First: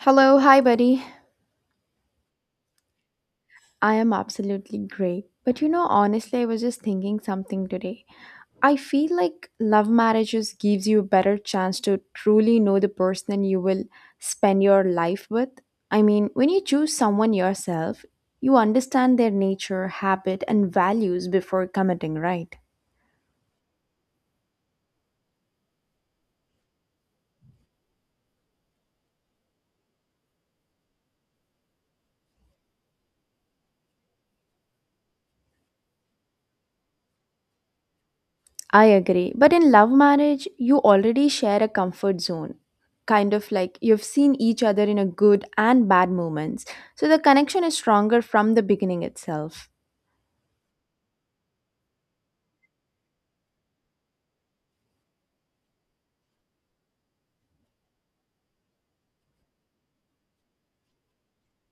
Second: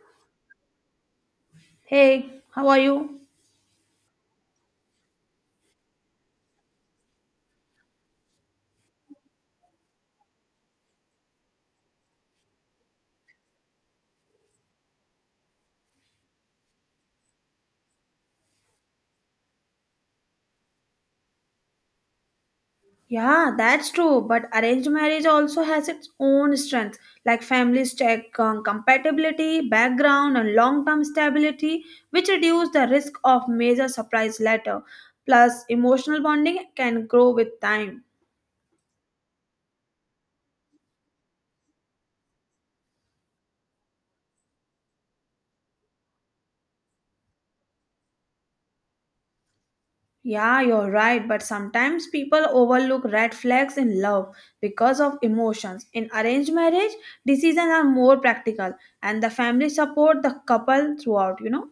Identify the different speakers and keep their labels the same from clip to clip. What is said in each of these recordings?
Speaker 1: Hello, hi buddy.
Speaker 2: Hey, how are you?
Speaker 1: I am absolutely great. But you know, honestly, I was just thinking something today. I feel like love marriages gives you a better chance to truly know the person you will spend your life with. I mean, when you choose someone yourself, you understand their nature, habit, and values before committing, right?
Speaker 2: Yeah, that's true. But arranged marriage also has its own strengths, like families check compatibility, background, and long term stability, which reduce the risk of major surprise later. Plus, emotional bonding can grow with time.
Speaker 1: I agree. But in love marriage, you already share a comfort zone. Kind of like you've seen each other in a good and bad moments. So the connection is stronger from the beginning itself.
Speaker 2: Yeah, you're right, but sometimes people overlook red flags in love because of emotions. In arranged marriage, decisions are more practical and the family support the couple throughout, you know.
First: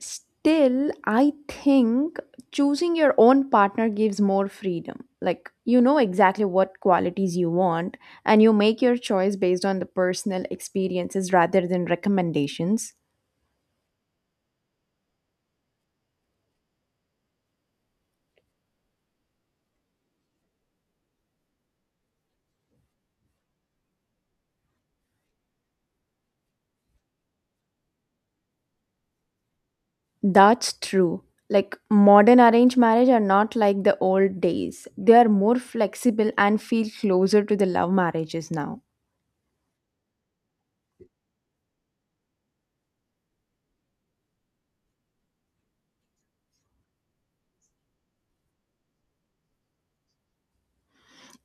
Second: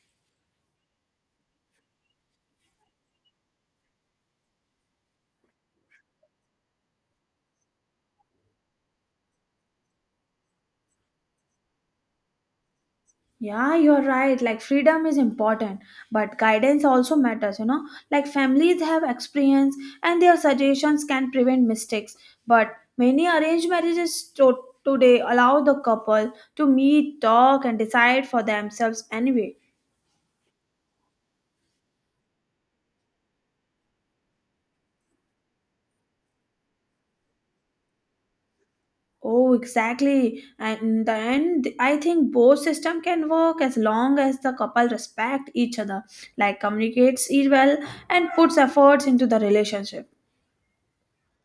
Speaker 1: Still, I think choosing your own partner gives more freedom. Like you know exactly what qualities you want and you make your choice based on the personal experiences rather than recommendations.
Speaker 2: Yeah, you're right. Like freedom is important, but guidance also matters, you know. Like families have experience and their suggestions can prevent mistakes. But many arranged marriages today allow the couple to meet, talk, and decide for themselves anyway.
Speaker 1: That's true. Like modern arranged marriage are not like the old days. They are more flexible and feel closer to the love marriages now.
Speaker 2: Oh, exactly. And in the end, I think both system can work as long as the couple respect each other, like communicates it well and puts efforts into the relationship.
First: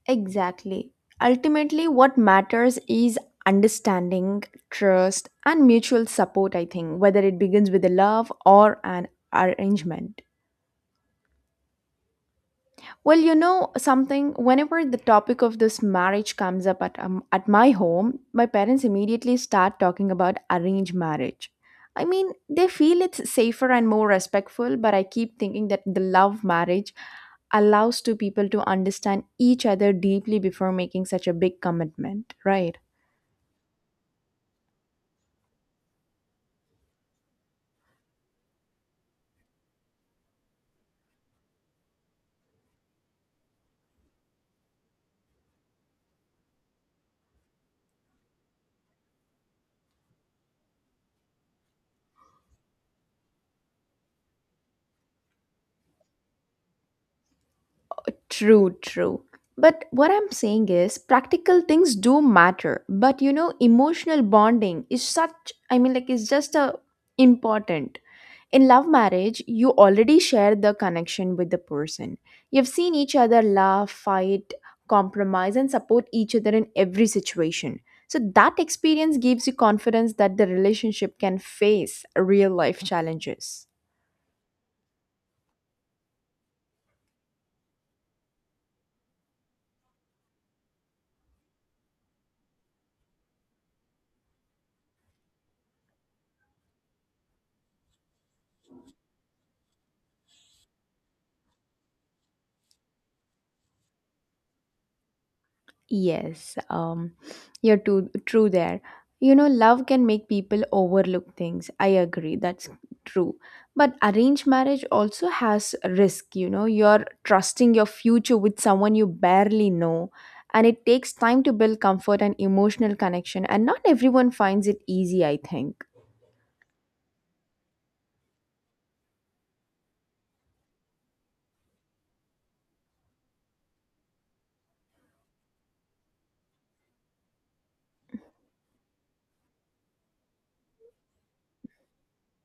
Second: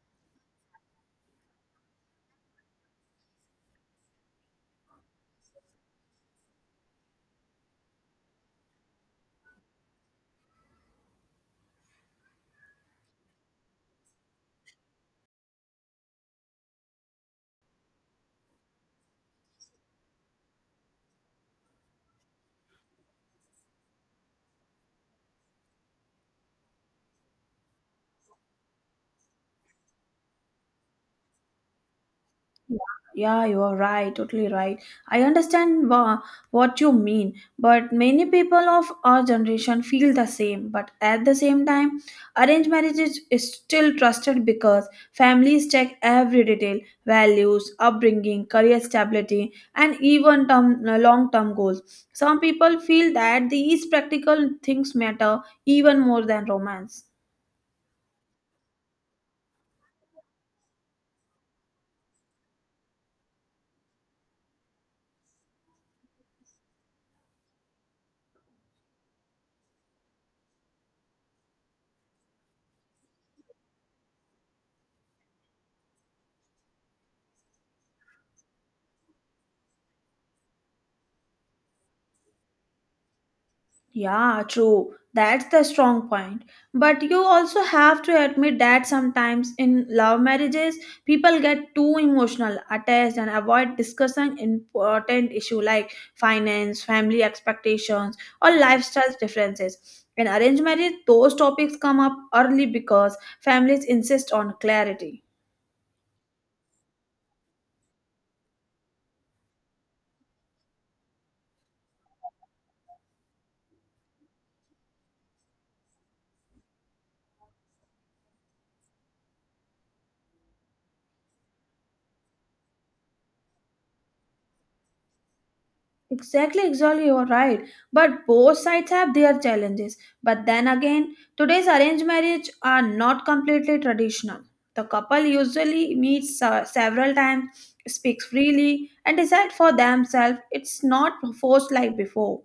Speaker 1: Exactly. Ultimately, what matters is understanding, trust, and mutual support, I think, whether it begins with a love or an arrangement. Well, you know something, whenever the topic of this marriage comes up at my home, my parents immediately start talking about arranged marriage. I mean, they feel it's safer and more respectful, but I keep thinking that the love marriage allows two people to understand each other deeply before making such a big commitment,
Speaker 2: Yeah,
Speaker 1: right?
Speaker 2: yeah, you are right, totally right. I understand what you mean, but many people of our generation feel the same. But at the same time, arranged marriage is still trusted because families check every detail values, upbringing, career stability, and even term, long term goals. Some people feel that these practical things matter even more than romance.
Speaker 1: True, true. But what I'm saying is practical things do matter, but you know, emotional bonding is such, I mean, like, it's just a important. In love marriage, you already share the connection with the person. You've seen each other laugh, fight, compromise, and support each other in every situation. So that experience gives you confidence that the relationship can face real life challenges.
Speaker 2: Yeah, true. That's the strong point. But you also have to admit that sometimes in love marriages, people get too emotional, attached, and avoid discussing important issue like finance, family expectations, or lifestyle differences. In arranged marriage, those topics come up early because families insist on clarity.
Speaker 1: Yes, you're too true there. You know, love can make people overlook things. I agree, that's true. But arranged marriage also has risk, you know. You're trusting your future with someone you barely know, and it takes time to build comfort and emotional connection, and not everyone finds it easy, I think.
Speaker 2: Exactly, exactly, you're right. But both sides have their challenges. But then again, today's arranged marriage are not completely traditional. The couple usually meets several times, speaks freely, and decide for themselves. It's not forced like before.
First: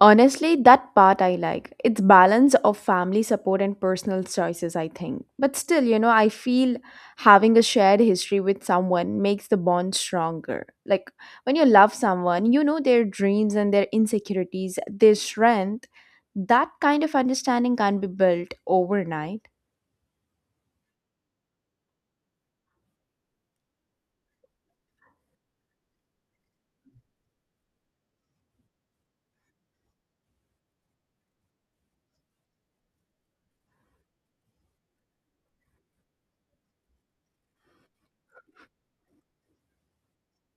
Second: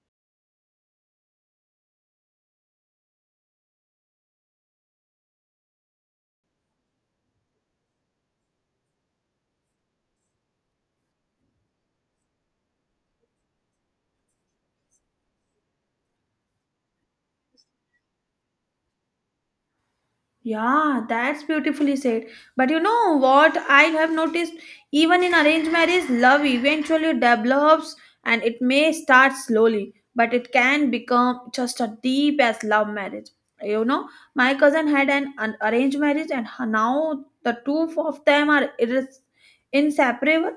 Speaker 1: Honestly, that part I like. It's balance of family support and personal choices, I think. But still, you know, I feel having a shared history with someone makes the bond stronger. Like when you love someone, you know their dreams and their insecurities, their strength. That kind of understanding can't be built overnight.
Speaker 2: Yeah, that's beautifully said. But you know what I have noticed? Even in arranged marriage, love eventually develops and it may start slowly, but it can become just as deep as love marriage. You know, my cousin had an arranged marriage, and now the two of them are inseparable.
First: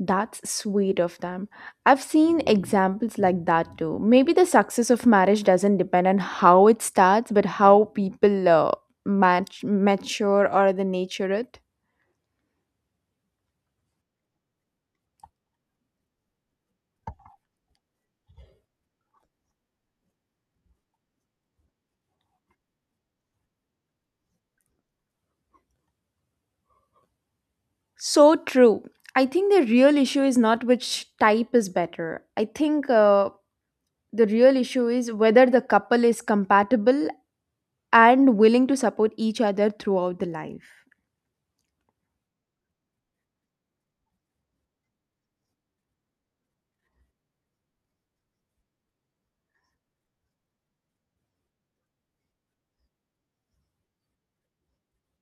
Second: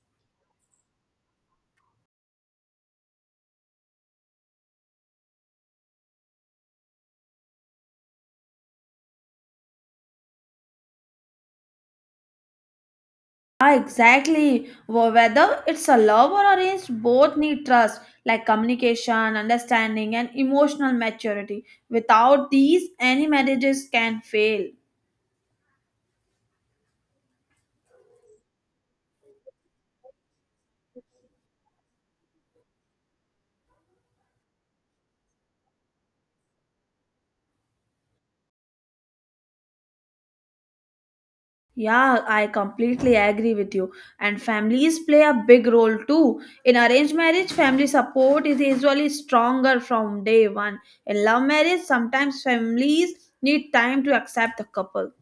Speaker 1: That's sweet of them. I've seen examples like that too. Maybe the success of marriage doesn't depend on how it starts, but how people match, mature or the nature it.
Speaker 2: Ah, exactly. Whether it's a love or arranged, both need trust, like communication, understanding, and emotional maturity. Without these, any marriages can fail.
Speaker 1: So true. I think the real issue is not which type is better. I think the real issue is whether the couple is compatible and willing to support each other throughout the life.
Speaker 2: Yeah, I completely agree with you. And families play a big role too. In arranged marriage, family support is usually stronger from day one. In love marriage, sometimes families need time to accept the couple.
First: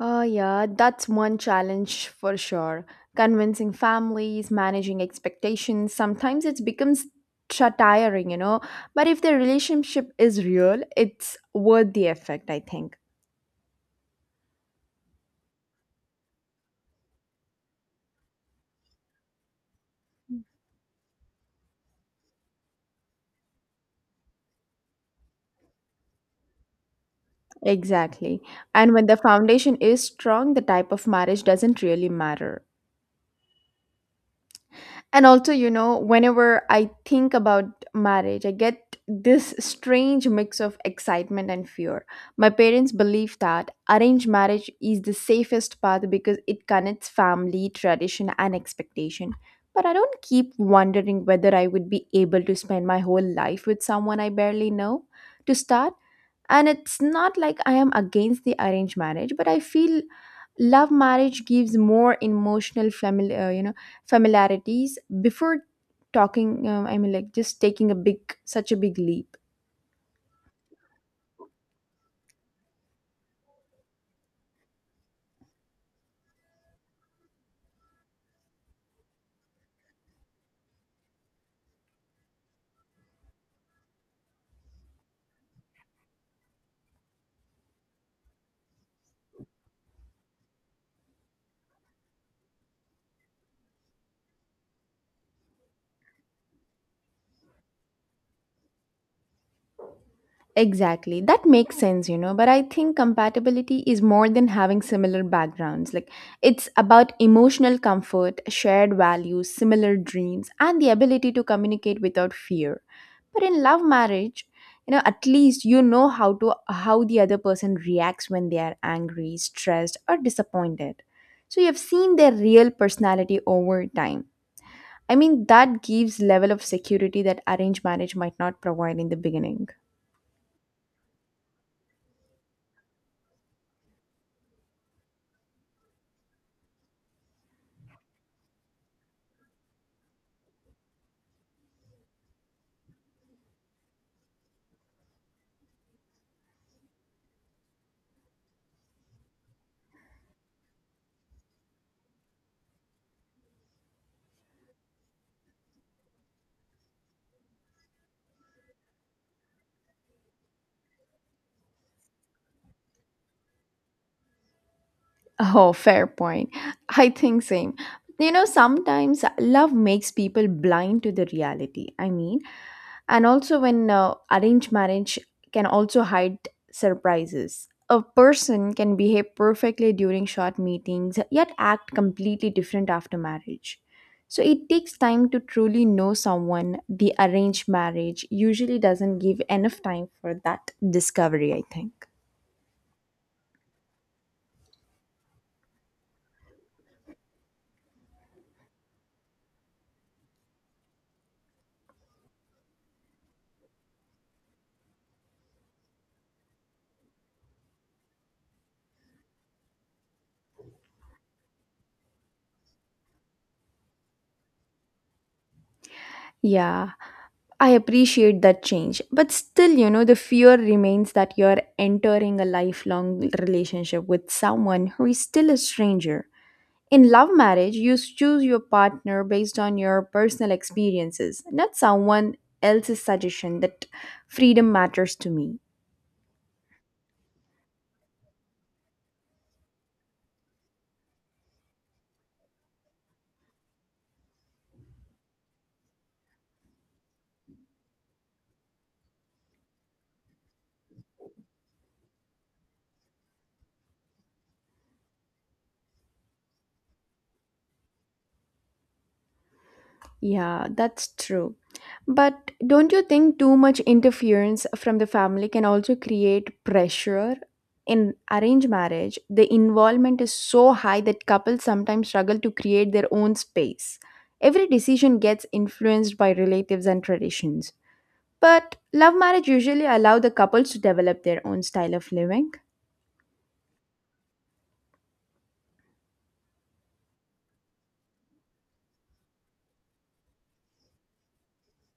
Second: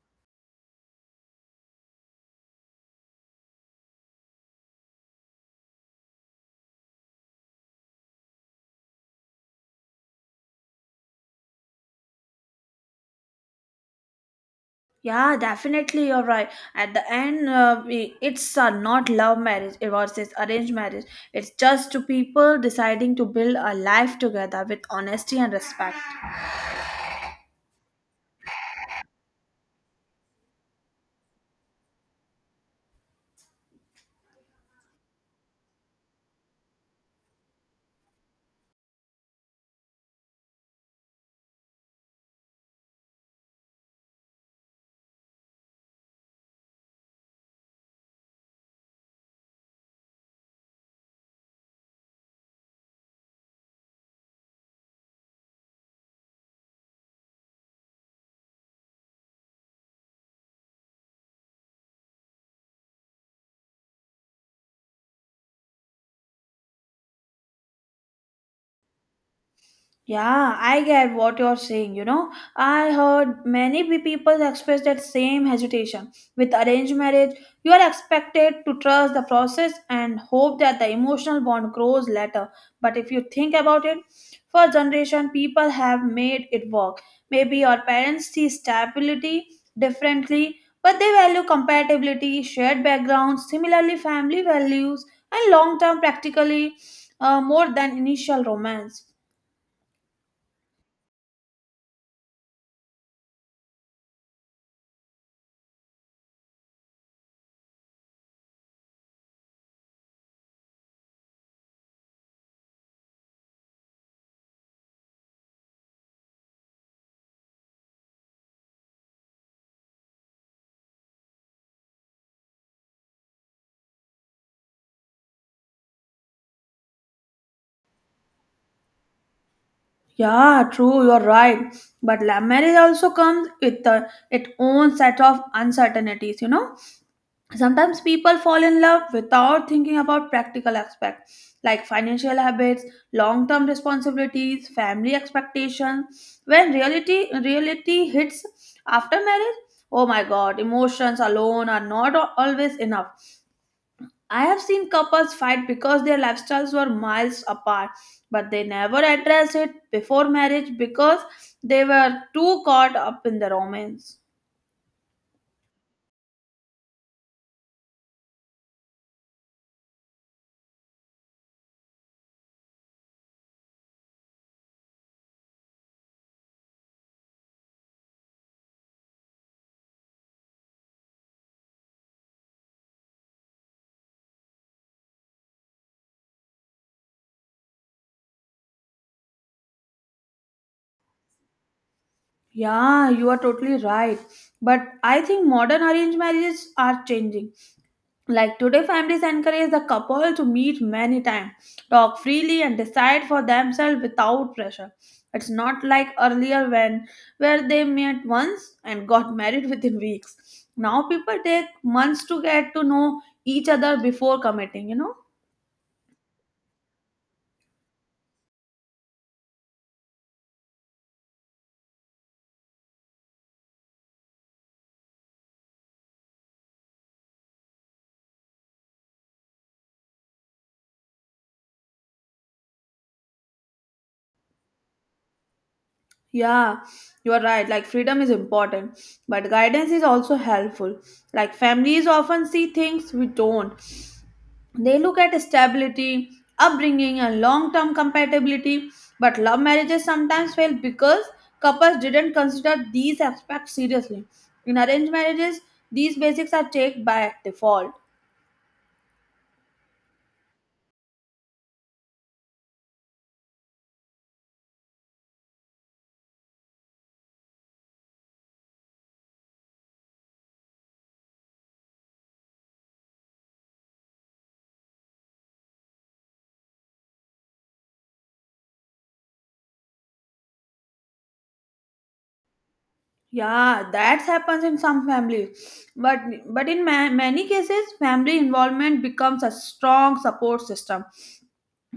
Speaker 1: Oh, yeah, that's one challenge for sure. Convincing families, managing expectations, sometimes it becomes tiring, you know. But if the relationship is real, it's worth the effect, I think.
Speaker 2: Yeah, definitely, you're right. At the end, it's not love marriage, it was this arranged marriage. It's just two people deciding to build a life together with honesty and respect.
Speaker 1: Exactly. And when the foundation is strong, the type of marriage doesn't really matter. And also, you know, whenever I think about marriage, I get this strange mix of excitement and fear. My parents believe that arranged marriage is the safest path because it connects family, tradition, and expectation. But I don't keep wondering whether I would be able to spend my whole life with someone I barely know to start. And it's not like I am against the arranged marriage, but I feel love marriage gives more emotional family, familiarities before talking I mean, like, just taking a big such a big leap.
Speaker 2: Yeah, I get what you're saying. You know, I heard many people express that same hesitation. With arranged marriage, you are expected to trust the process and hope that the emotional bond grows later. But if you think about it, for generation, people have made it work. Maybe your parents see stability differently, but they value compatibility, shared backgrounds, similarly family values, and long-term practically more than initial romance.
Speaker 1: Exactly. That makes sense, you know. But I think compatibility is more than having similar backgrounds. Like, it's about emotional comfort, shared values, similar dreams, and the ability to communicate without fear. But in love marriage, you know, at least you know how the other person reacts when they are angry, stressed, or disappointed. So you have seen their real personality over time. I mean, that gives level of security that arranged marriage might not provide in the beginning.
Speaker 2: Yeah, true, you're right. But love marriage also comes with its own set of uncertainties, you know. Sometimes people fall in love without thinking about practical aspects like financial habits, long-term responsibilities, family expectations. When reality hits after marriage, oh my god, emotions alone are not always enough. I have seen couples fight because their lifestyles were miles apart, but they never addressed it before marriage because they were too caught up in the romance.
Speaker 1: Oh, fair point. I think same. You know, sometimes love makes people blind to the reality. I mean, and also when arranged marriage can also hide surprises. A person can behave perfectly during short meetings, yet act completely different after marriage. So it takes time to truly know someone. The arranged marriage usually doesn't give enough time for that discovery, I think.
Speaker 2: Yeah, you are totally right. But I think modern arranged marriages are changing. Like today, families encourage the couple to meet many times, talk freely, and decide for themselves without pressure. It's not like earlier when where they met once and got married within weeks. Now people take months to get to know each other before committing, you know?
Speaker 1: Yeah. I appreciate that change, but still, you know, the fear remains that you're entering a lifelong relationship with someone who is still a stranger. In love marriage, you choose your partner based on your personal experiences, not someone else's suggestion that freedom matters to me.
Speaker 2: Yeah, you are right. Like freedom is important, but guidance is also helpful. Like families often see things we don't. They look at stability, upbringing, and long term compatibility, but love marriages sometimes fail because couples didn't consider these aspects seriously. In arranged marriages, these basics are taken by default.
Speaker 1: Yeah, that's true. But don't you think too much interference from the family can also create pressure? In arranged marriage, the involvement is so high that couples sometimes struggle to create their own space. Every decision gets influenced by relatives and traditions. But love marriage usually allow the couples to develop their own style of living.
Speaker 2: Yeah, that happens in some families, but in many cases, family involvement becomes a strong support system.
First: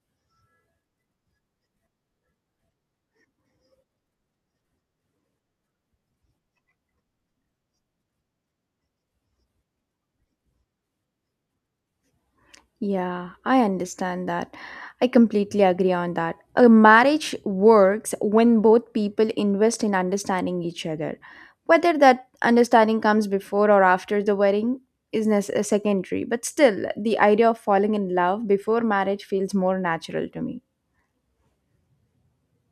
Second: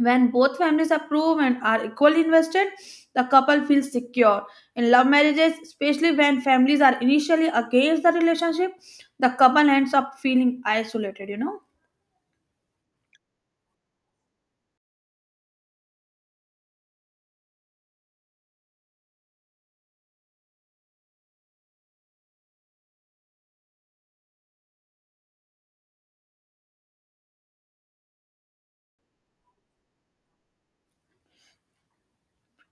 Speaker 2: When both families approve and are equally invested, the couple feels secure. In love marriages, especially when families are initially against the relationship, the couple ends up feeling isolated, you know?
Speaker 1: Yeah, I understand that. I completely agree on that. A marriage works when both people invest in understanding each other. Whether that understanding comes before or after the wedding is secondary, but still, the idea of falling in love before marriage feels more natural to me.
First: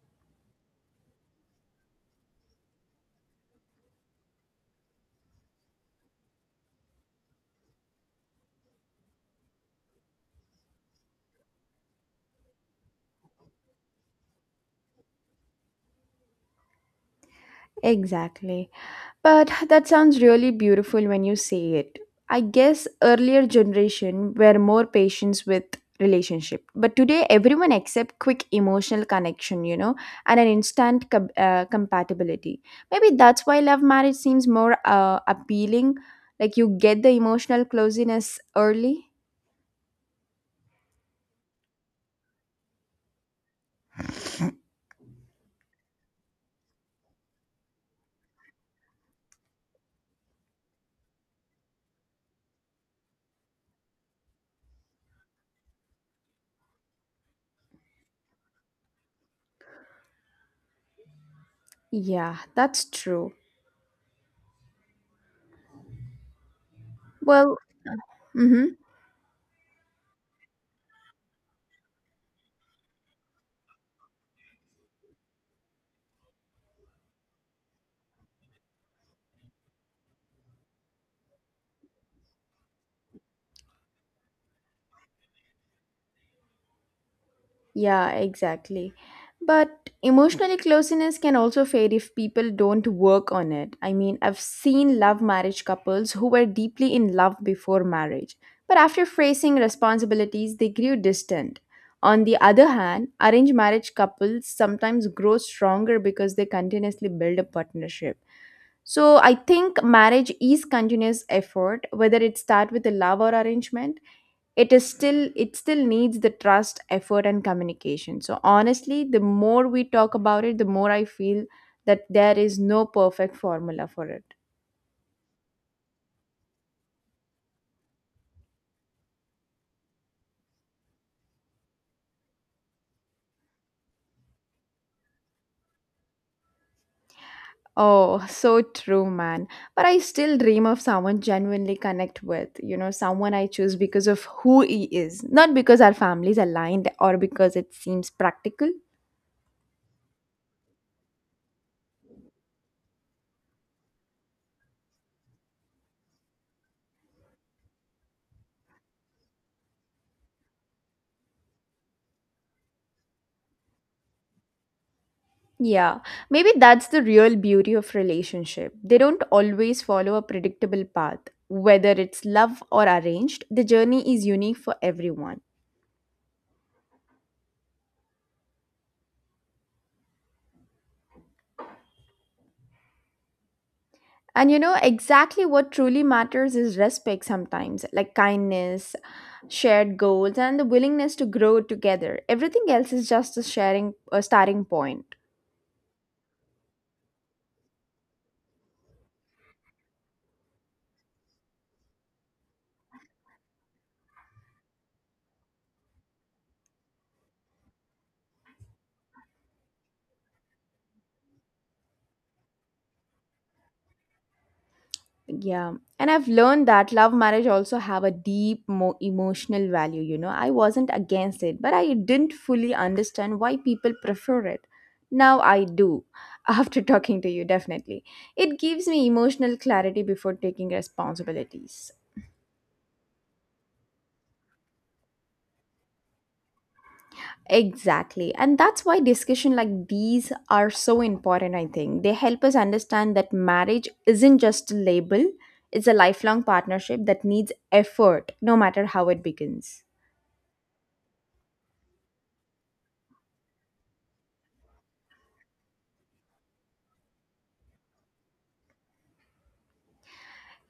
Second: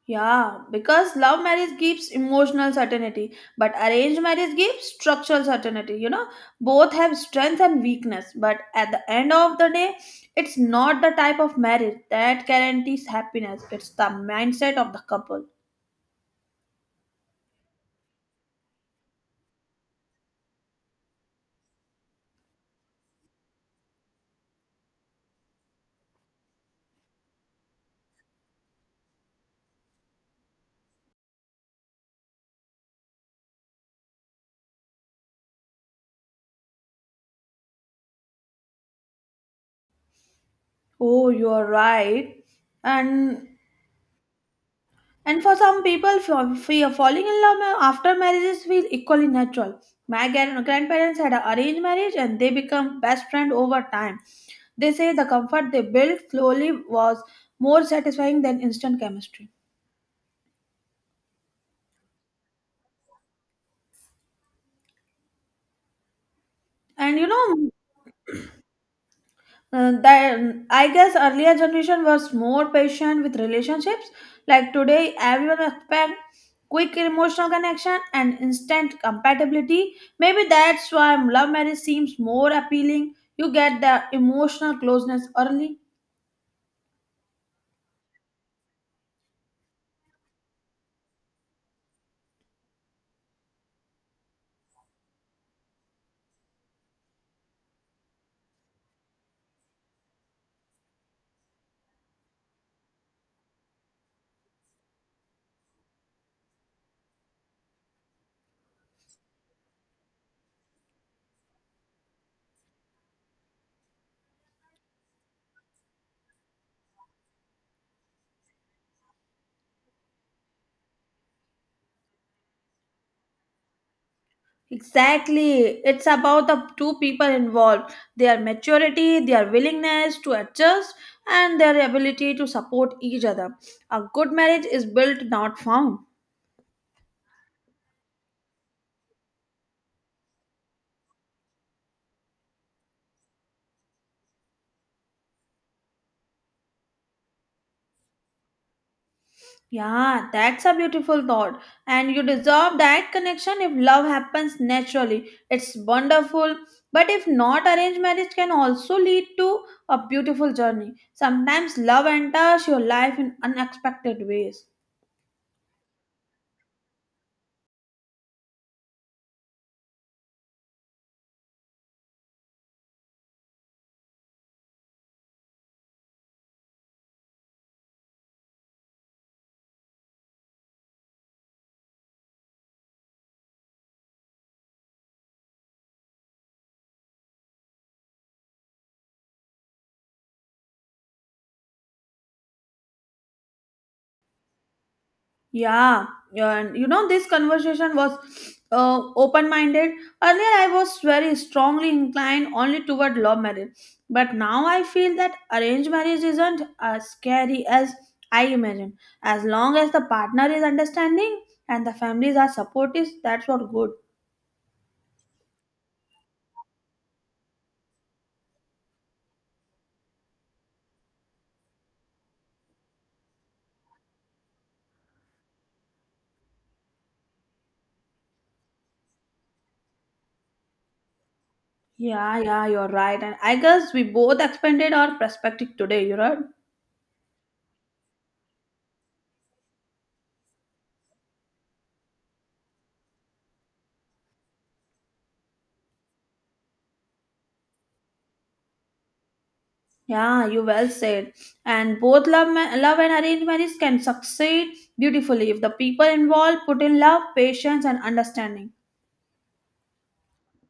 Speaker 2: Yeah, because love marriage gives emotional certainty, but arranged marriage gives structural certainty, you know? Both have strength and weakness, but at the end of the day, it's not the type of marriage that guarantees happiness, it's the mindset of the couple.
Speaker 1: Exactly. But that sounds really beautiful when you say it. I guess earlier generation were more patient with relationship, but today everyone accept quick emotional connection, you know, and an instant compatibility. Maybe that's why love marriage seems more appealing. Like you get the emotional closeness early.
Speaker 2: Oh, you're right. And and for some people, fear falling in love after marriages feel equally natural. My grandparents had an arranged marriage, and they become best friend over time. They say the comfort they built slowly was more satisfying than instant chemistry.
Speaker 1: Yeah, that's true.
Speaker 2: And you
Speaker 1: Well,
Speaker 2: know,
Speaker 1: mm-hmm.
Speaker 2: That I guess earlier generation was more patient with relationships. Like today, everyone expect quick emotional connection and instant compatibility. Maybe that's why love marriage seems more appealing. You get the emotional closeness early.
Speaker 1: Yeah, exactly. But emotional closeness can also fade if people don't work on it. I mean, I've seen love marriage couples who were deeply in love before marriage, but after facing responsibilities, they grew distant. On the other hand, arranged marriage couples sometimes grow stronger because they continuously build a partnership. So I think marriage is continuous effort, whether it start with a love or arrangement, it is still, it still needs the trust effort and communication. So honestly, the more we talk about it, the more I feel that there is no perfect formula for it.
Speaker 2: Exactly. It's about the two people involved, their maturity, their willingness to adjust, and their ability to support each other. A good marriage is built, not found.
Speaker 1: Oh, so true, man. But I still dream of someone genuinely connect with, you know, someone I choose because of who he is, not because our families aligned or because it seems practical.
Speaker 2: Yeah, that's a beautiful thought. And you deserve that connection if love happens naturally. It's wonderful. But if not, arranged marriage can also lead to a beautiful journey. Sometimes love enters your life in unexpected ways.
Speaker 1: Yeah, maybe that's the real beauty of relationship. They don't always follow a predictable path. Whether it's love or arranged, the journey is unique for everyone. And you know, exactly what truly matters is respect sometimes, like kindness, shared goals, and the willingness to grow together. Everything else is just a sharing a starting point.
Speaker 2: Yeah, and you know, this conversation was open minded. Earlier, I was very strongly inclined only toward love marriage, but now I feel that arranged marriage isn't as scary as I imagined. As long as the partner is understanding and the families are supportive, that's what good.
Speaker 1: Yeah, and I've learned that love marriage also have a deep emotional value, you know. I wasn't against it, but I didn't fully understand why people prefer it. Now I do, after talking to you, definitely. It gives me emotional clarity before taking responsibilities.
Speaker 2: Yeah, yeah, you're right. And I guess we both expanded our perspective today, you know.
Speaker 1: Exactly. And that's why discussion like these are so important, I think. They help us understand that marriage isn't just a label, it's a lifelong partnership that needs effort, no matter how it begins.
Speaker 2: Yeah, you well said. And both love and arranged marriage can succeed beautifully if the people involved put in love, patience, and understanding.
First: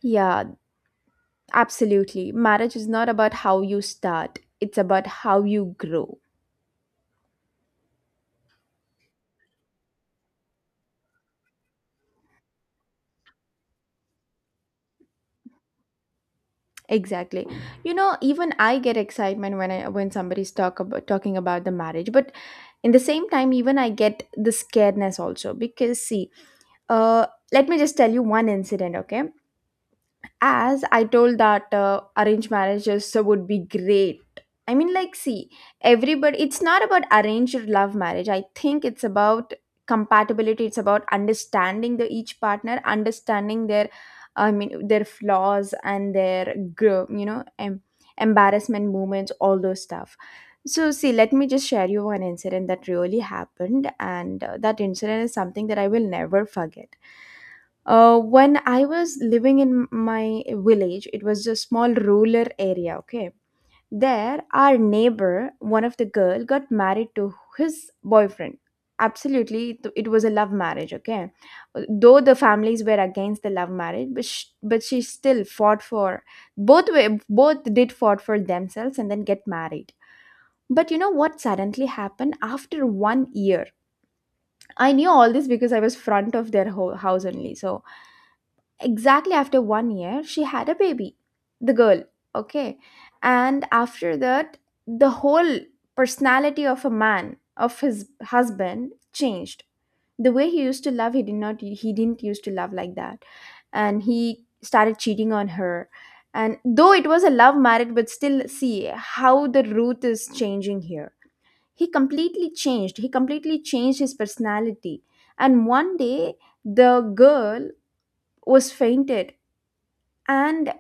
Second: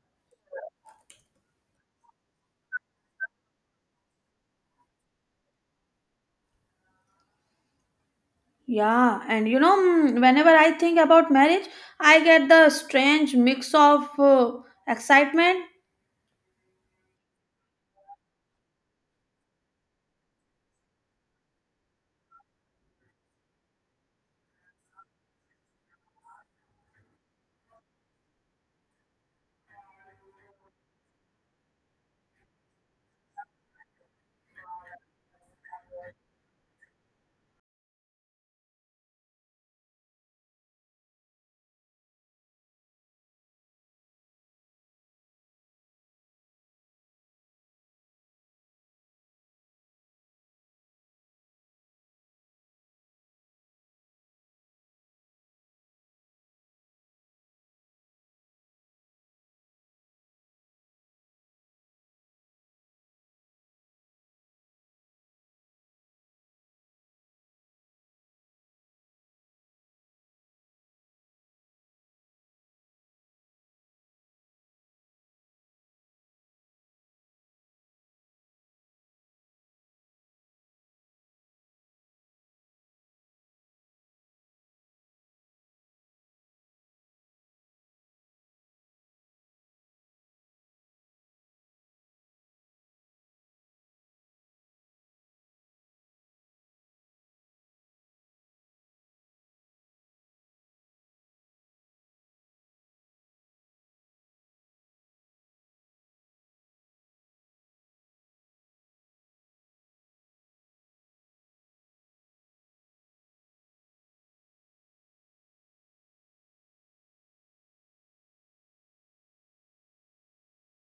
Speaker 1: Yeah, absolutely. Marriage is not about how you start, it's about how you grow.
Speaker 2: Yeah, and you know, whenever I think about marriage, I get the strange mix of excitement.
Speaker 1: Exactly. You know, even I get excitement when I when somebody's talking about the marriage, but in the same time, even I get the scaredness also because see, uh, let me just tell you one incident, okay? As I told that, arranged marriages would be great. I mean, like, see, everybody, it's not about arranged love marriage, I think it's about compatibility, it's about understanding the each partner, understanding their, I mean, their flaws and their embarrassment moments, all those stuff. So see, let me just share you one incident that really happened, and that incident is something that I will never forget. When I was living in my village, it was a small rural area, okay? There, our neighbor, one of the girl, got married to his boyfriend. Absolutely, it was a love marriage, okay? Though the families were against the love marriage, but she, still fought for both way, both did fought for themselves and then get married. But you know what suddenly happened after one year? I knew all this because I was front of their ho house only. So exactly after one year she had a baby, the girl, okay. And after that the whole personality of a man of his husband changed. The way he used to love, he did not he didn't used to love like that, and he started cheating on her. And though it was a love marriage, but still, see how the root is changing here. He completely changed, he completely changed his personality. And one day the girl was fainted, and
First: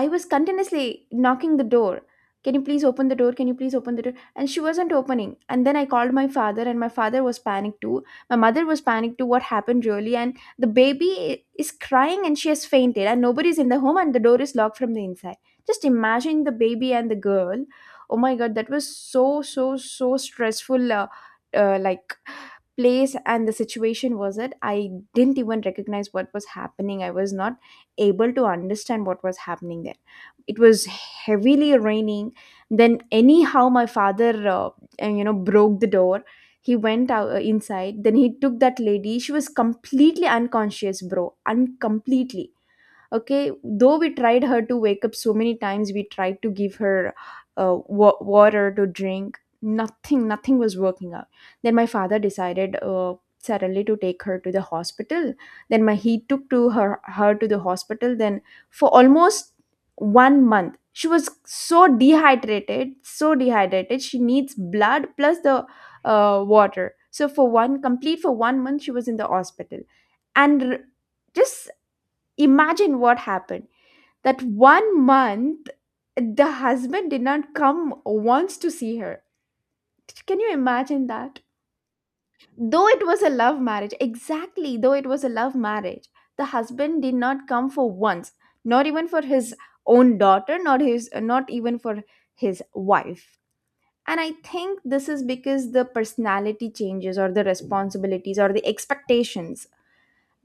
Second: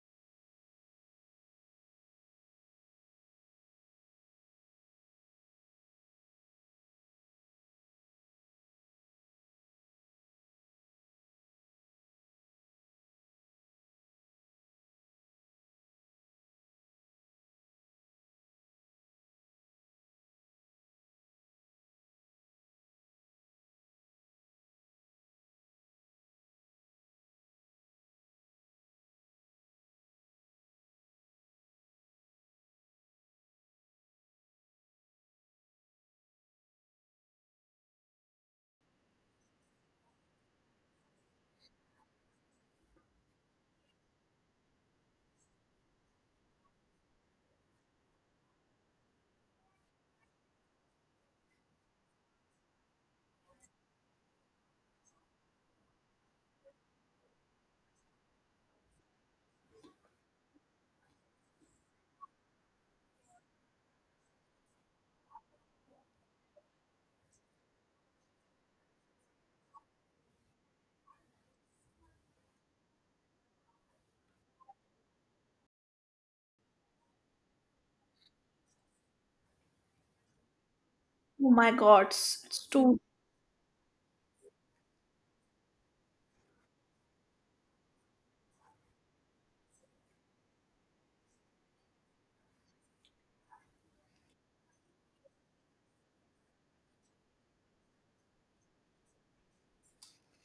Speaker 1: I was continuously knocking the door. Can you please open the door, can you please open the door? And she wasn't opening, and then I called my father, and my father was panicked too. My mother was panicked too. What happened really? And the baby is crying and she has fainted and nobody's in the home and the door is locked from the inside. Just imagine, the baby and the girl. Oh my god, that was so, so, so stressful. Like place and the situation was that I didn't even recognize what was happening. I was not able to understand what was happening there. It was heavily raining. Then, anyhow, my father, broke the door. He went out, inside. Then he took that lady. She was completely unconscious, bro. Completely. Okay, though we tried her to wake up so many times, we tried to give her water to drink. Nothing was working out. Then my father decided suddenly to take her to the hospital. Then my he took to her her to the hospital. Then for almost one month, she was so dehydrated, so dehydrated, she needs blood plus the water. So for one complete for one month she was in the hospital. And r- just Imagine what happened. That one month, the husband did not come once to see her. Can you imagine that?
Speaker 2: Oh my God, it's
Speaker 1: Though
Speaker 2: too.
Speaker 1: it was a love marriage, exactly, though it was a love marriage, the husband did not come for once, not even for his own daughter, not even for his wife. And I think this is because the personality changes or the responsibilities or the expectations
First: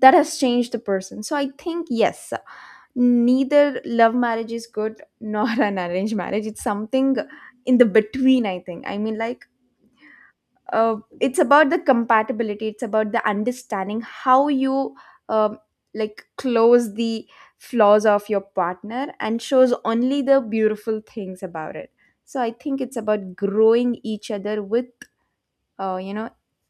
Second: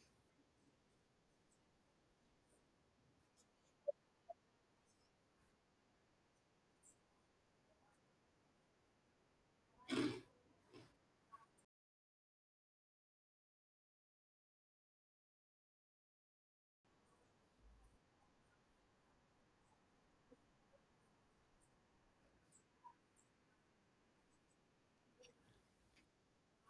Speaker 1: that has changed the person. So I think yes, neither love marriage is good nor an arranged marriage. It's something in the between, I think. It's about the compatibility, it's about the understanding. How you um, like close the flaws of your partner and shows only the beautiful things about it. So I think it's about growing each other with, you know,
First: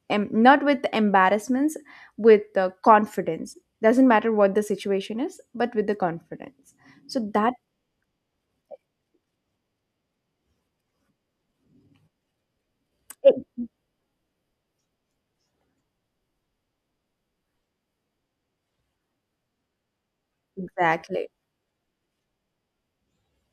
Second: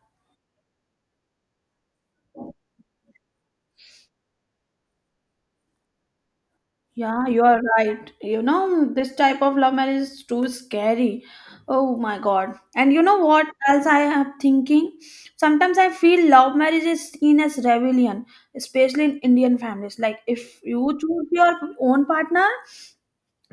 Speaker 1: not with embarrassments, with the confidence. Doesn't matter what the situation is, but with the confidence, so
Speaker 2: Yeah, you
Speaker 1: that.
Speaker 2: are right. You know, this type of love marriage is too scary. Oh my God. And you know what else I am thinking? Sometimes I feel love marriage is seen as rebellion, especially in Indian families. Like, if you choose
Speaker 1: Exactly.
Speaker 2: your own partner,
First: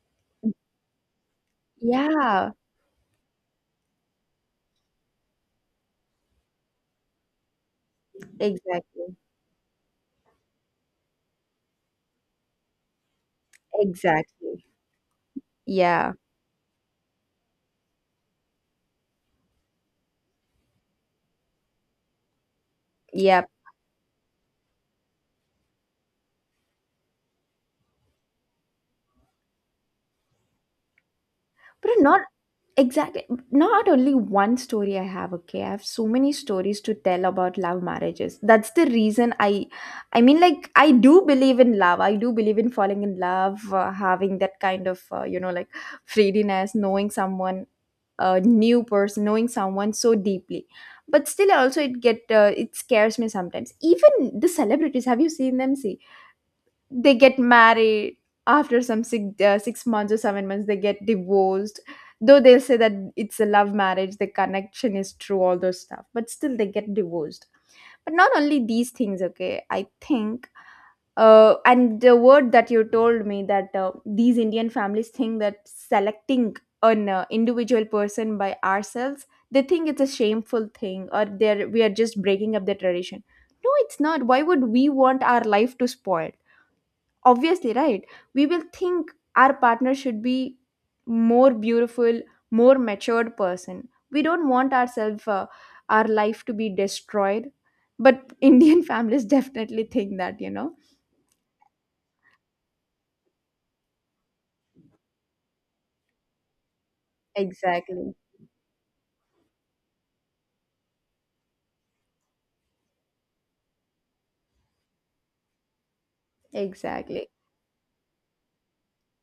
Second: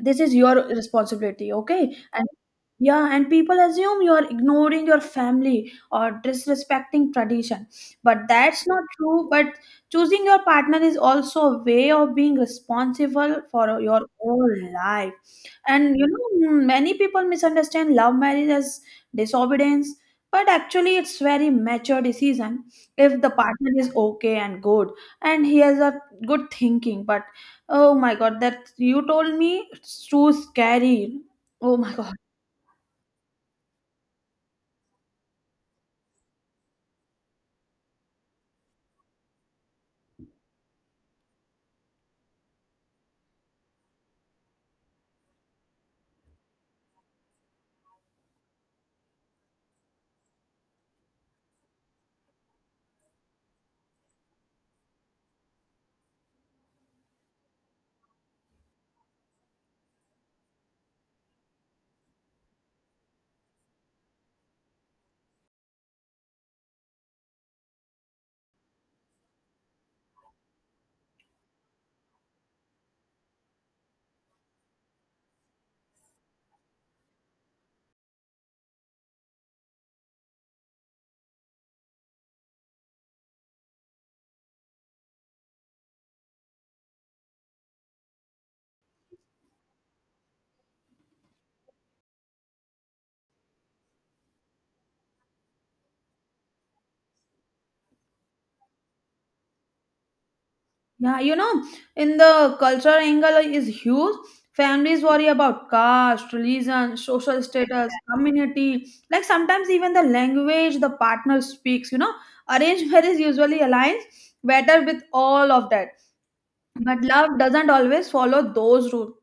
Speaker 2: this is your responsibility, okay, and
Speaker 1: Yeah.
Speaker 2: yeah, and people assume you are ignoring your family or disrespecting tradition, but that's not
Speaker 1: Exactly.
Speaker 2: true. But choosing your partner is also a way of being responsible for your whole
Speaker 1: Exactly.
Speaker 2: life. And you
Speaker 1: Yeah,
Speaker 2: know, many people misunderstand love marriage as disobedience, but actually it's very mature decision if the
Speaker 1: yeah.
Speaker 2: partner is okay and good and he has a good thinking. But oh my god, that you told me it's too scary. Oh
Speaker 1: But
Speaker 2: my god.
Speaker 1: not. Exactly. Not only one story I have, okay. I have so many stories to tell about love marriages. That's the reason I mean, like, I do believe in love. I do believe in falling in love, having that kind of, you know, like, freediness, knowing someone, a new person, knowing someone so deeply. But still also it get it scares me sometimes. Even the celebrities, have you seen them? See, they get married, after some 6 months or 7 months they get divorced. Though they'll say that it's a love marriage, the connection is true, all those stuff, but still they get divorced. But not only these things, okay. I think, and the word that you told me, that these Indian families think that selecting an individual person by ourselves, they think it's a shameful thing, or they're we are just breaking up the tradition. No, it's not. Why would we want our life to spoil? Obviously, right? We will think our partner should be more beautiful, more matured person. We don't want ourselves, our life to be destroyed. But Indian families definitely think that, you know.
Speaker 2: Yeah, you know, in the cultural angle is huge. Families worry about caste, religion, social status,
Speaker 1: Exactly.
Speaker 2: community, like sometimes even the language the partner speaks, you know. Arranged marriage usually aligns better with all of that. But
Speaker 1: Exactly.
Speaker 2: love doesn't always follow those rules.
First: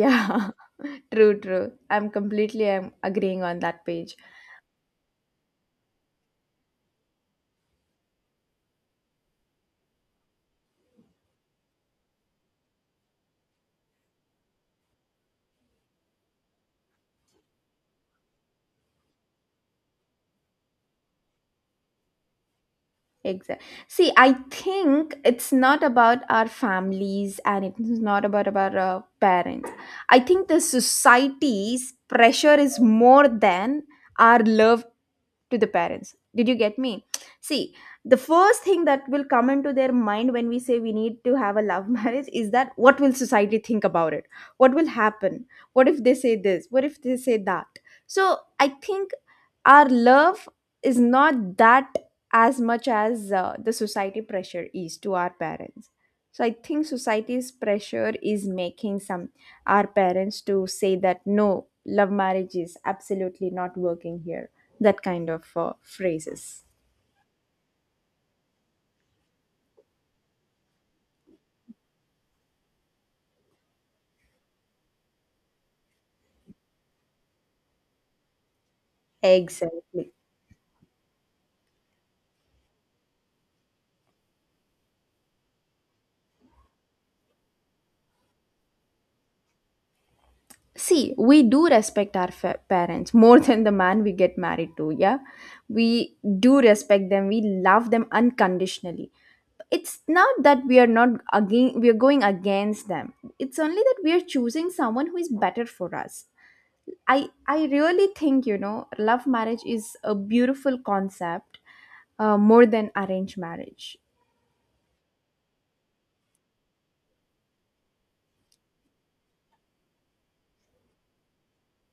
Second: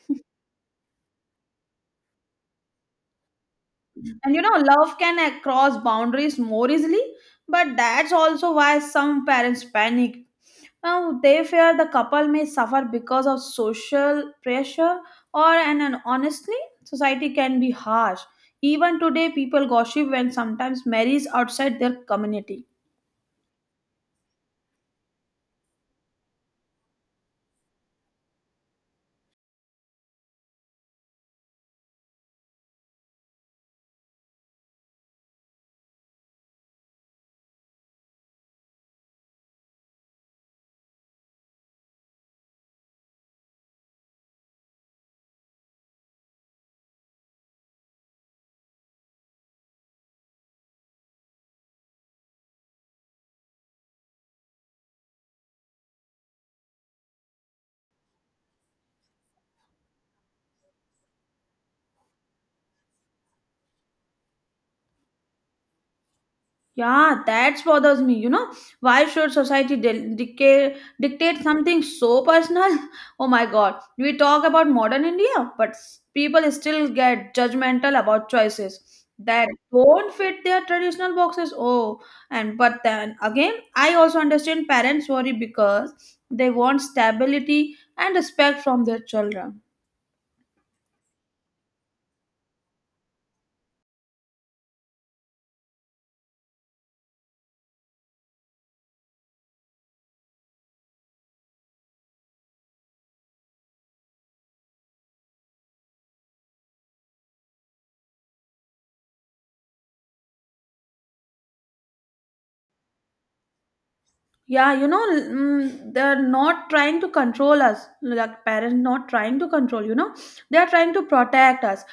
Speaker 1: Yeah. True, true. I'm completely, I'm agreeing on that page.
Speaker 2: And you know, love can cross boundaries more easily, but that's also why some parents panic. Now, they fear the couple may suffer because of social pressure and honestly, society can be harsh. Even today, people gossip when sometimes marries outside their community.
Speaker 1: Exactly. See, I think it's not about our families and it's not about our parents. I think the society's pressure is more than our love to the parents. Did you get me? See, the first thing that will come into their mind when we say we need to have a love marriage is that, what will society think about it? What will happen? What if they say this, what if they say that? So I think our love is not that, as much as the society pressure is to our parents. So I think society's pressure is making some, our parents, to say that no, love marriage is absolutely not working here. That kind of phrases.
Speaker 2: Yeah, that bothers me. You know, why should society dictate dictate something so personal? Oh my God, we talk about modern India, but people still get judgmental about choices that
Speaker 1: Exactly.
Speaker 2: don't fit their traditional boxes. Oh, and but then again, I also understand parents worry because they want stability and respect from their children.
Speaker 1: See, we do respect our parents more than the man we get married to. Yeah, we do respect them. We love them unconditionally. It's not that we are not, again, we are going against them. It's only that we are choosing someone who is better for us. I really think, you know, love marriage is a beautiful concept, more than arranged marriage.
Speaker 2: Yeah, you know, they're not trying to control us, like parents not trying to control, you know, they're trying to protect us.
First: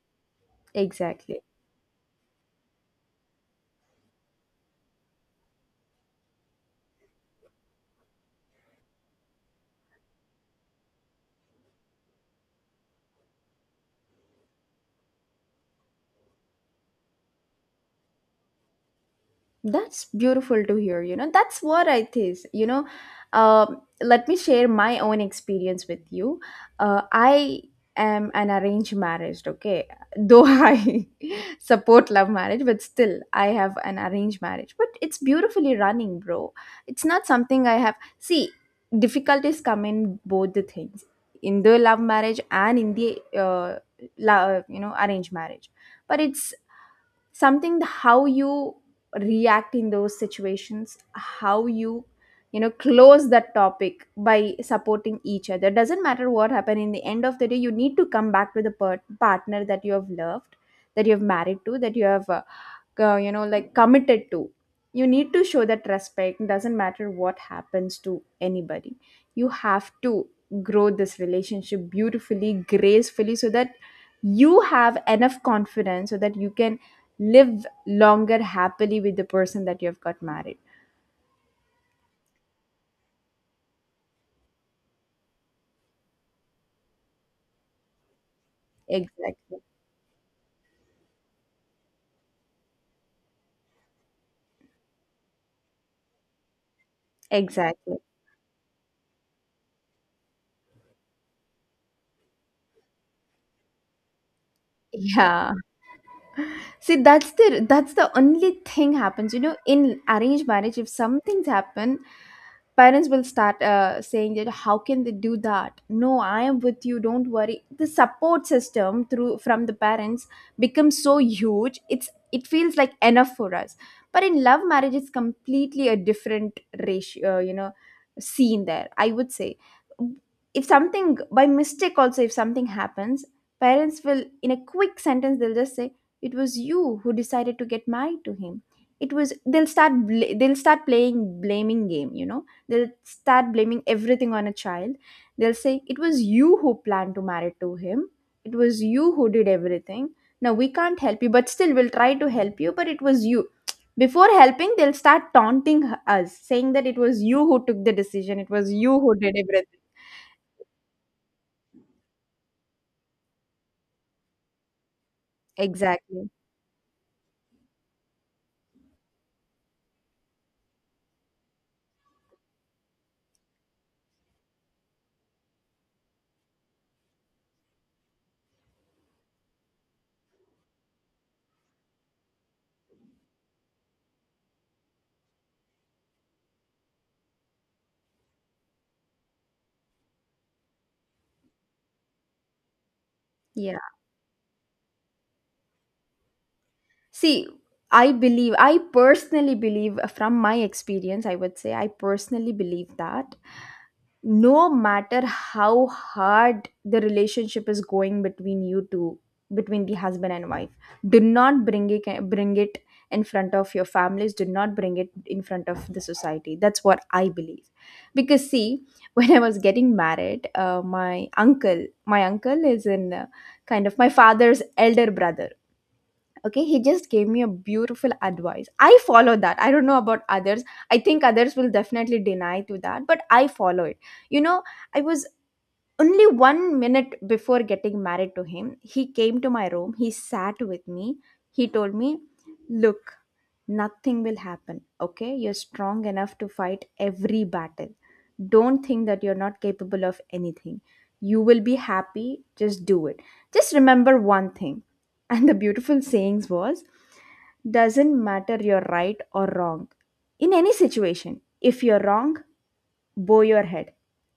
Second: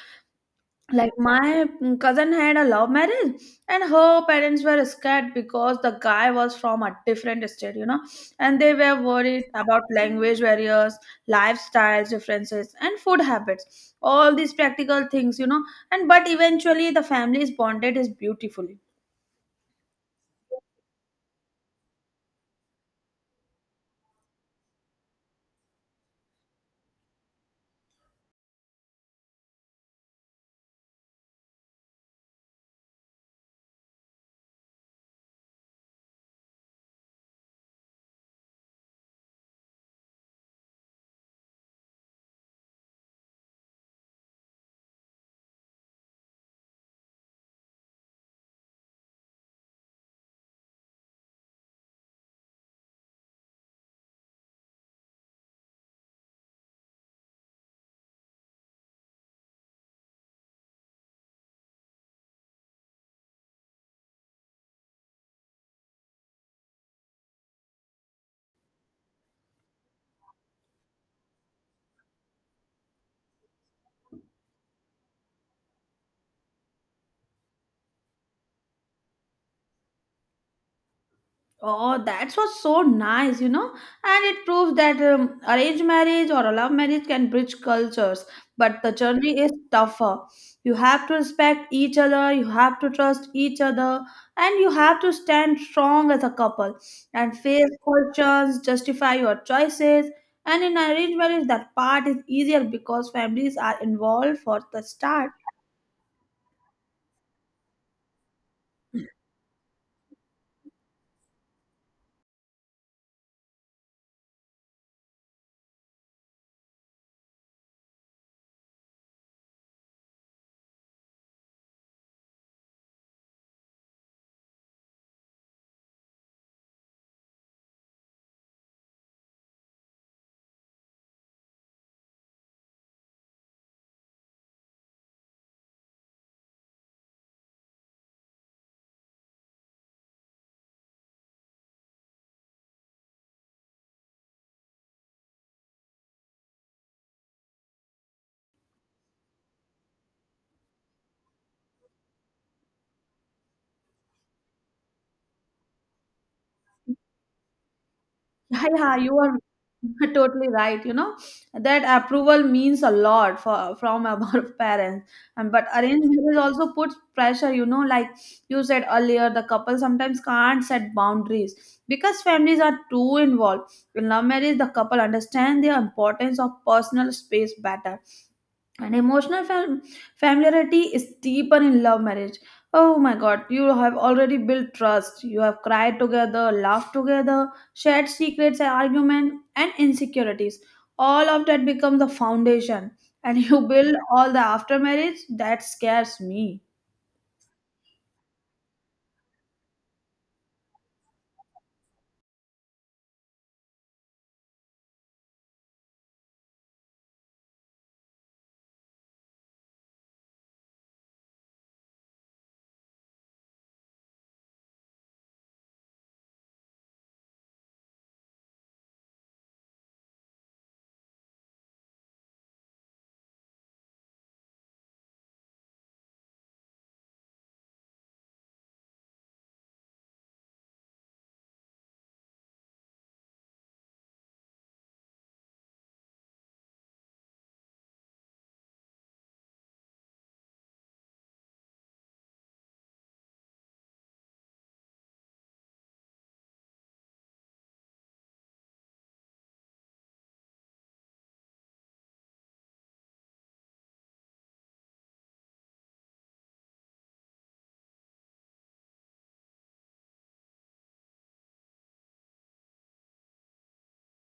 Speaker 2: Like
Speaker 1: Exactly.
Speaker 2: my cousin had a love marriage, and her parents were scared because the guy was from a different state, you know, and they were worried about language barriers, lifestyles differences, and food habits, all these practical things, you know. And but eventually, the families bonded is beautiful.
Speaker 1: That's beautiful to hear. You know, that's what I think. You know, let me share my own experience with you. I am an arranged marriage, okay? Though I support love marriage, but still, I have an arranged marriage. But it's beautifully running, bro. It's not something I have. See, difficulties come in both the things, in the love marriage and in the arranged marriage. But it's something how you react in those situations, how you, you know, close that topic by supporting each other. Doesn't matter what happened, in the end of the day you need to come back to the partner that you have loved, that you have married to, that you have you know, like, committed to. You need to show that respect. Doesn't matter what happens to anybody, you have to grow this relationship beautifully, gracefully, so that you have enough confidence, so that you can live longer happily with the person that you have got married.
Speaker 2: Oh, that was so nice, you know. And it proves that arranged marriage or a love marriage can bridge cultures, but the journey is
Speaker 1: Exactly.
Speaker 2: tougher. You have to respect each other, you have to trust each other, and you have to stand strong as a couple and face
Speaker 1: Exactly.
Speaker 2: questions, justify your choices. And in arranged marriage, that part is easier because families are involved for the start.
Speaker 1: Yeah. See, that's the, that's the only thing happens. You know, in arranged marriage, if some things happen, parents will start saying that, how can they do that? No, I am with you. Don't worry. The support system through from the parents becomes so huge. It's, it feels like enough for us. But in love marriage, it's completely a different ratio. You know, scene there. I would say, if something by mistake also, if something happens, parents will, in a quick sentence, they'll just say, it was you who decided to get married to him. It was, they'll start they'll start playing blaming game, you know. They'll start blaming everything on a child. They'll say, it was you who planned to marry to him, it was you who did everything. Now we can't help you, but still we'll try to help you, but it was you. Before helping, they'll start taunting us, saying that it was you who took the decision, it
Speaker 2: Yeah,
Speaker 1: was
Speaker 2: yeah,
Speaker 1: you who
Speaker 2: you
Speaker 1: did
Speaker 2: are
Speaker 1: everything.
Speaker 2: totally right. You know that approval means a lot for from our parents, and but arranged
Speaker 1: Exactly.
Speaker 2: marriage also puts pressure. You know, like you said earlier, the couple sometimes can't set boundaries because families are too involved. In love marriage, the couple understand the importance of personal space better and emotional familiarity is deeper in love marriage. Oh my god, you have already built trust, you have cried together, laughed together, shared secrets and argument and insecurities. All of that becomes the foundation. And you
Speaker 1: Yeah.
Speaker 2: build all the after marriage that scares me.
Speaker 1: See, I believe, I personally believe from my experience, I would say, I personally believe that no matter how hard the relationship is going between you two, between the husband and wife, do not bring it in front of your families, do not bring it in front of the society. That's what I believe. Because, see, when I was getting married, my uncle is in, kind of, my father's elder brother, okay. He just gave me a beautiful advice. I follow that. I don't know about others. I think others will definitely deny to that, but I follow it. You know, I was, only one minute before getting married to him, he came to my room, he sat with me, he told me, look, nothing will happen. Okay, you're strong enough to fight every battle. Don't think that you're not capable of anything. You will be happy, just do it. Just remember one thing. And the beautiful sayings was, doesn't matter you're right or wrong, in any situation, if you're wrong, bow your head.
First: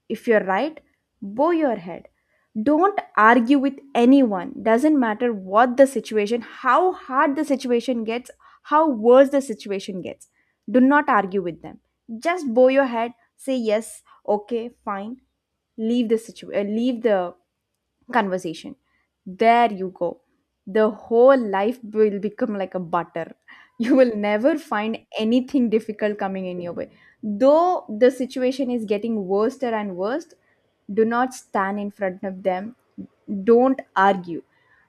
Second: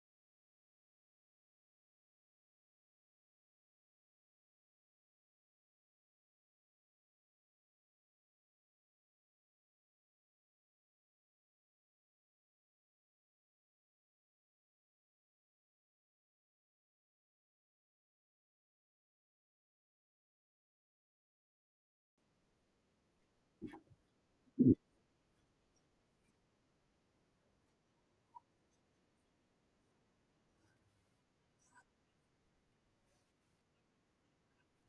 Speaker 1: If you're right, bow your head. Don't argue with anyone. Doesn't matter what the situation, how hard the situation gets, how worse the situation gets. Do not argue with them. Just bow your head, say yes, okay, fine, leave the situation, leave the conversation. There you go. The whole life will become like a butter. You will never find anything difficult coming in your way. Though the situation is getting worse and worse, do not stand in front of them, don't argue.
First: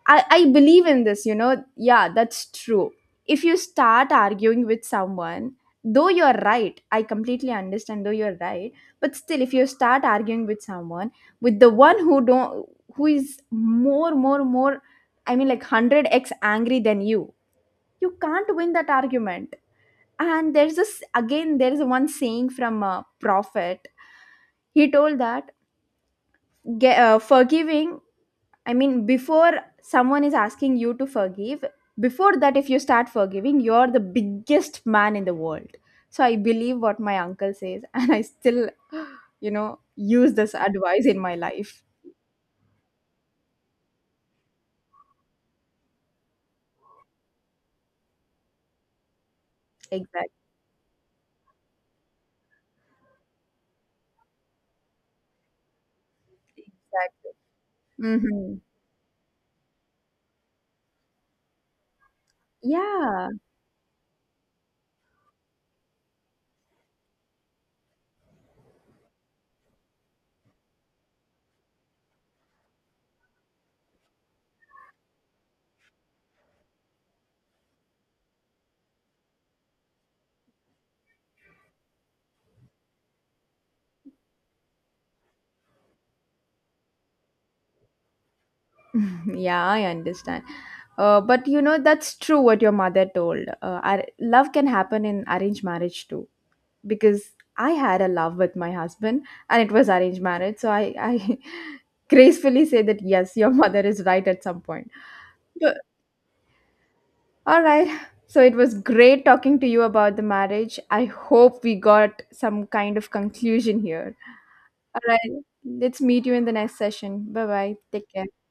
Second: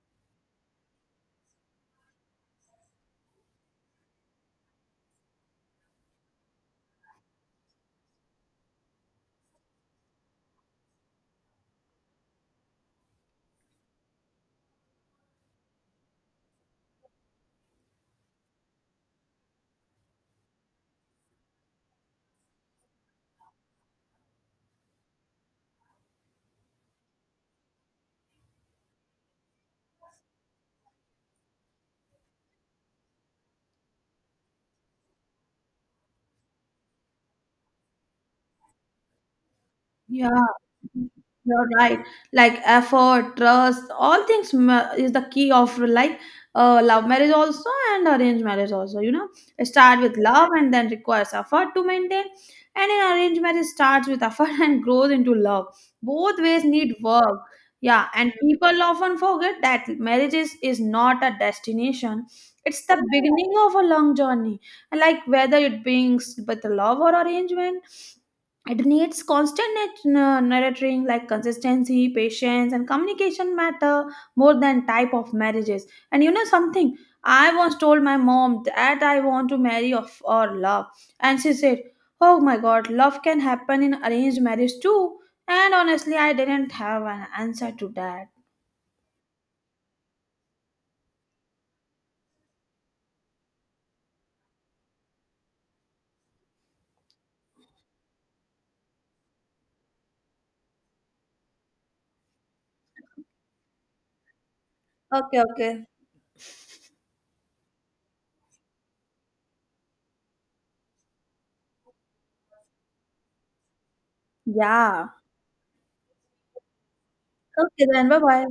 Speaker 1: I believe in this, you know. Yeah, that's true. If you start arguing with someone, though you're right, I completely understand, though you're right, but still, if you start arguing with someone, with the one who don't, who is more, I mean, like, 100x angry than you, you can't win that argument. And there's this, again, there's one saying from a prophet. He told that, forgiving, I mean, before someone is asking you to forgive, before that, if you start forgiving, you're the biggest man in the world. So I believe what my uncle says, and I still, you know, use
Speaker 2: Yeah,
Speaker 1: this advice in my
Speaker 2: you're
Speaker 1: life.
Speaker 2: right. Like effort, trust, all things is the key of like love marriage also and arranged marriage also. You know, start with
Speaker 1: Exactly.
Speaker 2: love and then requires effort to maintain. And in arranged marriage starts with effort and grows into love. Both ways need
Speaker 1: Exactly.
Speaker 2: work. Yeah, and
Speaker 1: Hmm.
Speaker 2: people often forget that marriage is not a destination. It's the
Speaker 1: Yeah.
Speaker 2: beginning of a long journey. Like whether it brings with love or arrangement, it needs constant nurturing, like consistency, patience, and communication matter more than type of marriages. And you know something, I once told my mom that I want to marry of or love, and she said, "Oh my God, love can happen in arranged marriage too." And honestly, I didn't have an answer to that.
Speaker 1: Yeah, I understand. But you know, that's true what your mother told. Love can happen in arranged marriage too, because I had a love with my husband and it was arranged marriage. So I gracefully say that yes, your mother is right at some point.
Speaker 2: Okay,
Speaker 1: So,
Speaker 2: okay.
Speaker 1: all right, so it was great talking to you about the marriage. I hope we got some kind of conclusion here. All
Speaker 2: Yeah.
Speaker 1: right, let's meet you in the next session. Bye bye,
Speaker 2: Okay,
Speaker 1: take
Speaker 2: then bye
Speaker 1: care.
Speaker 2: bye.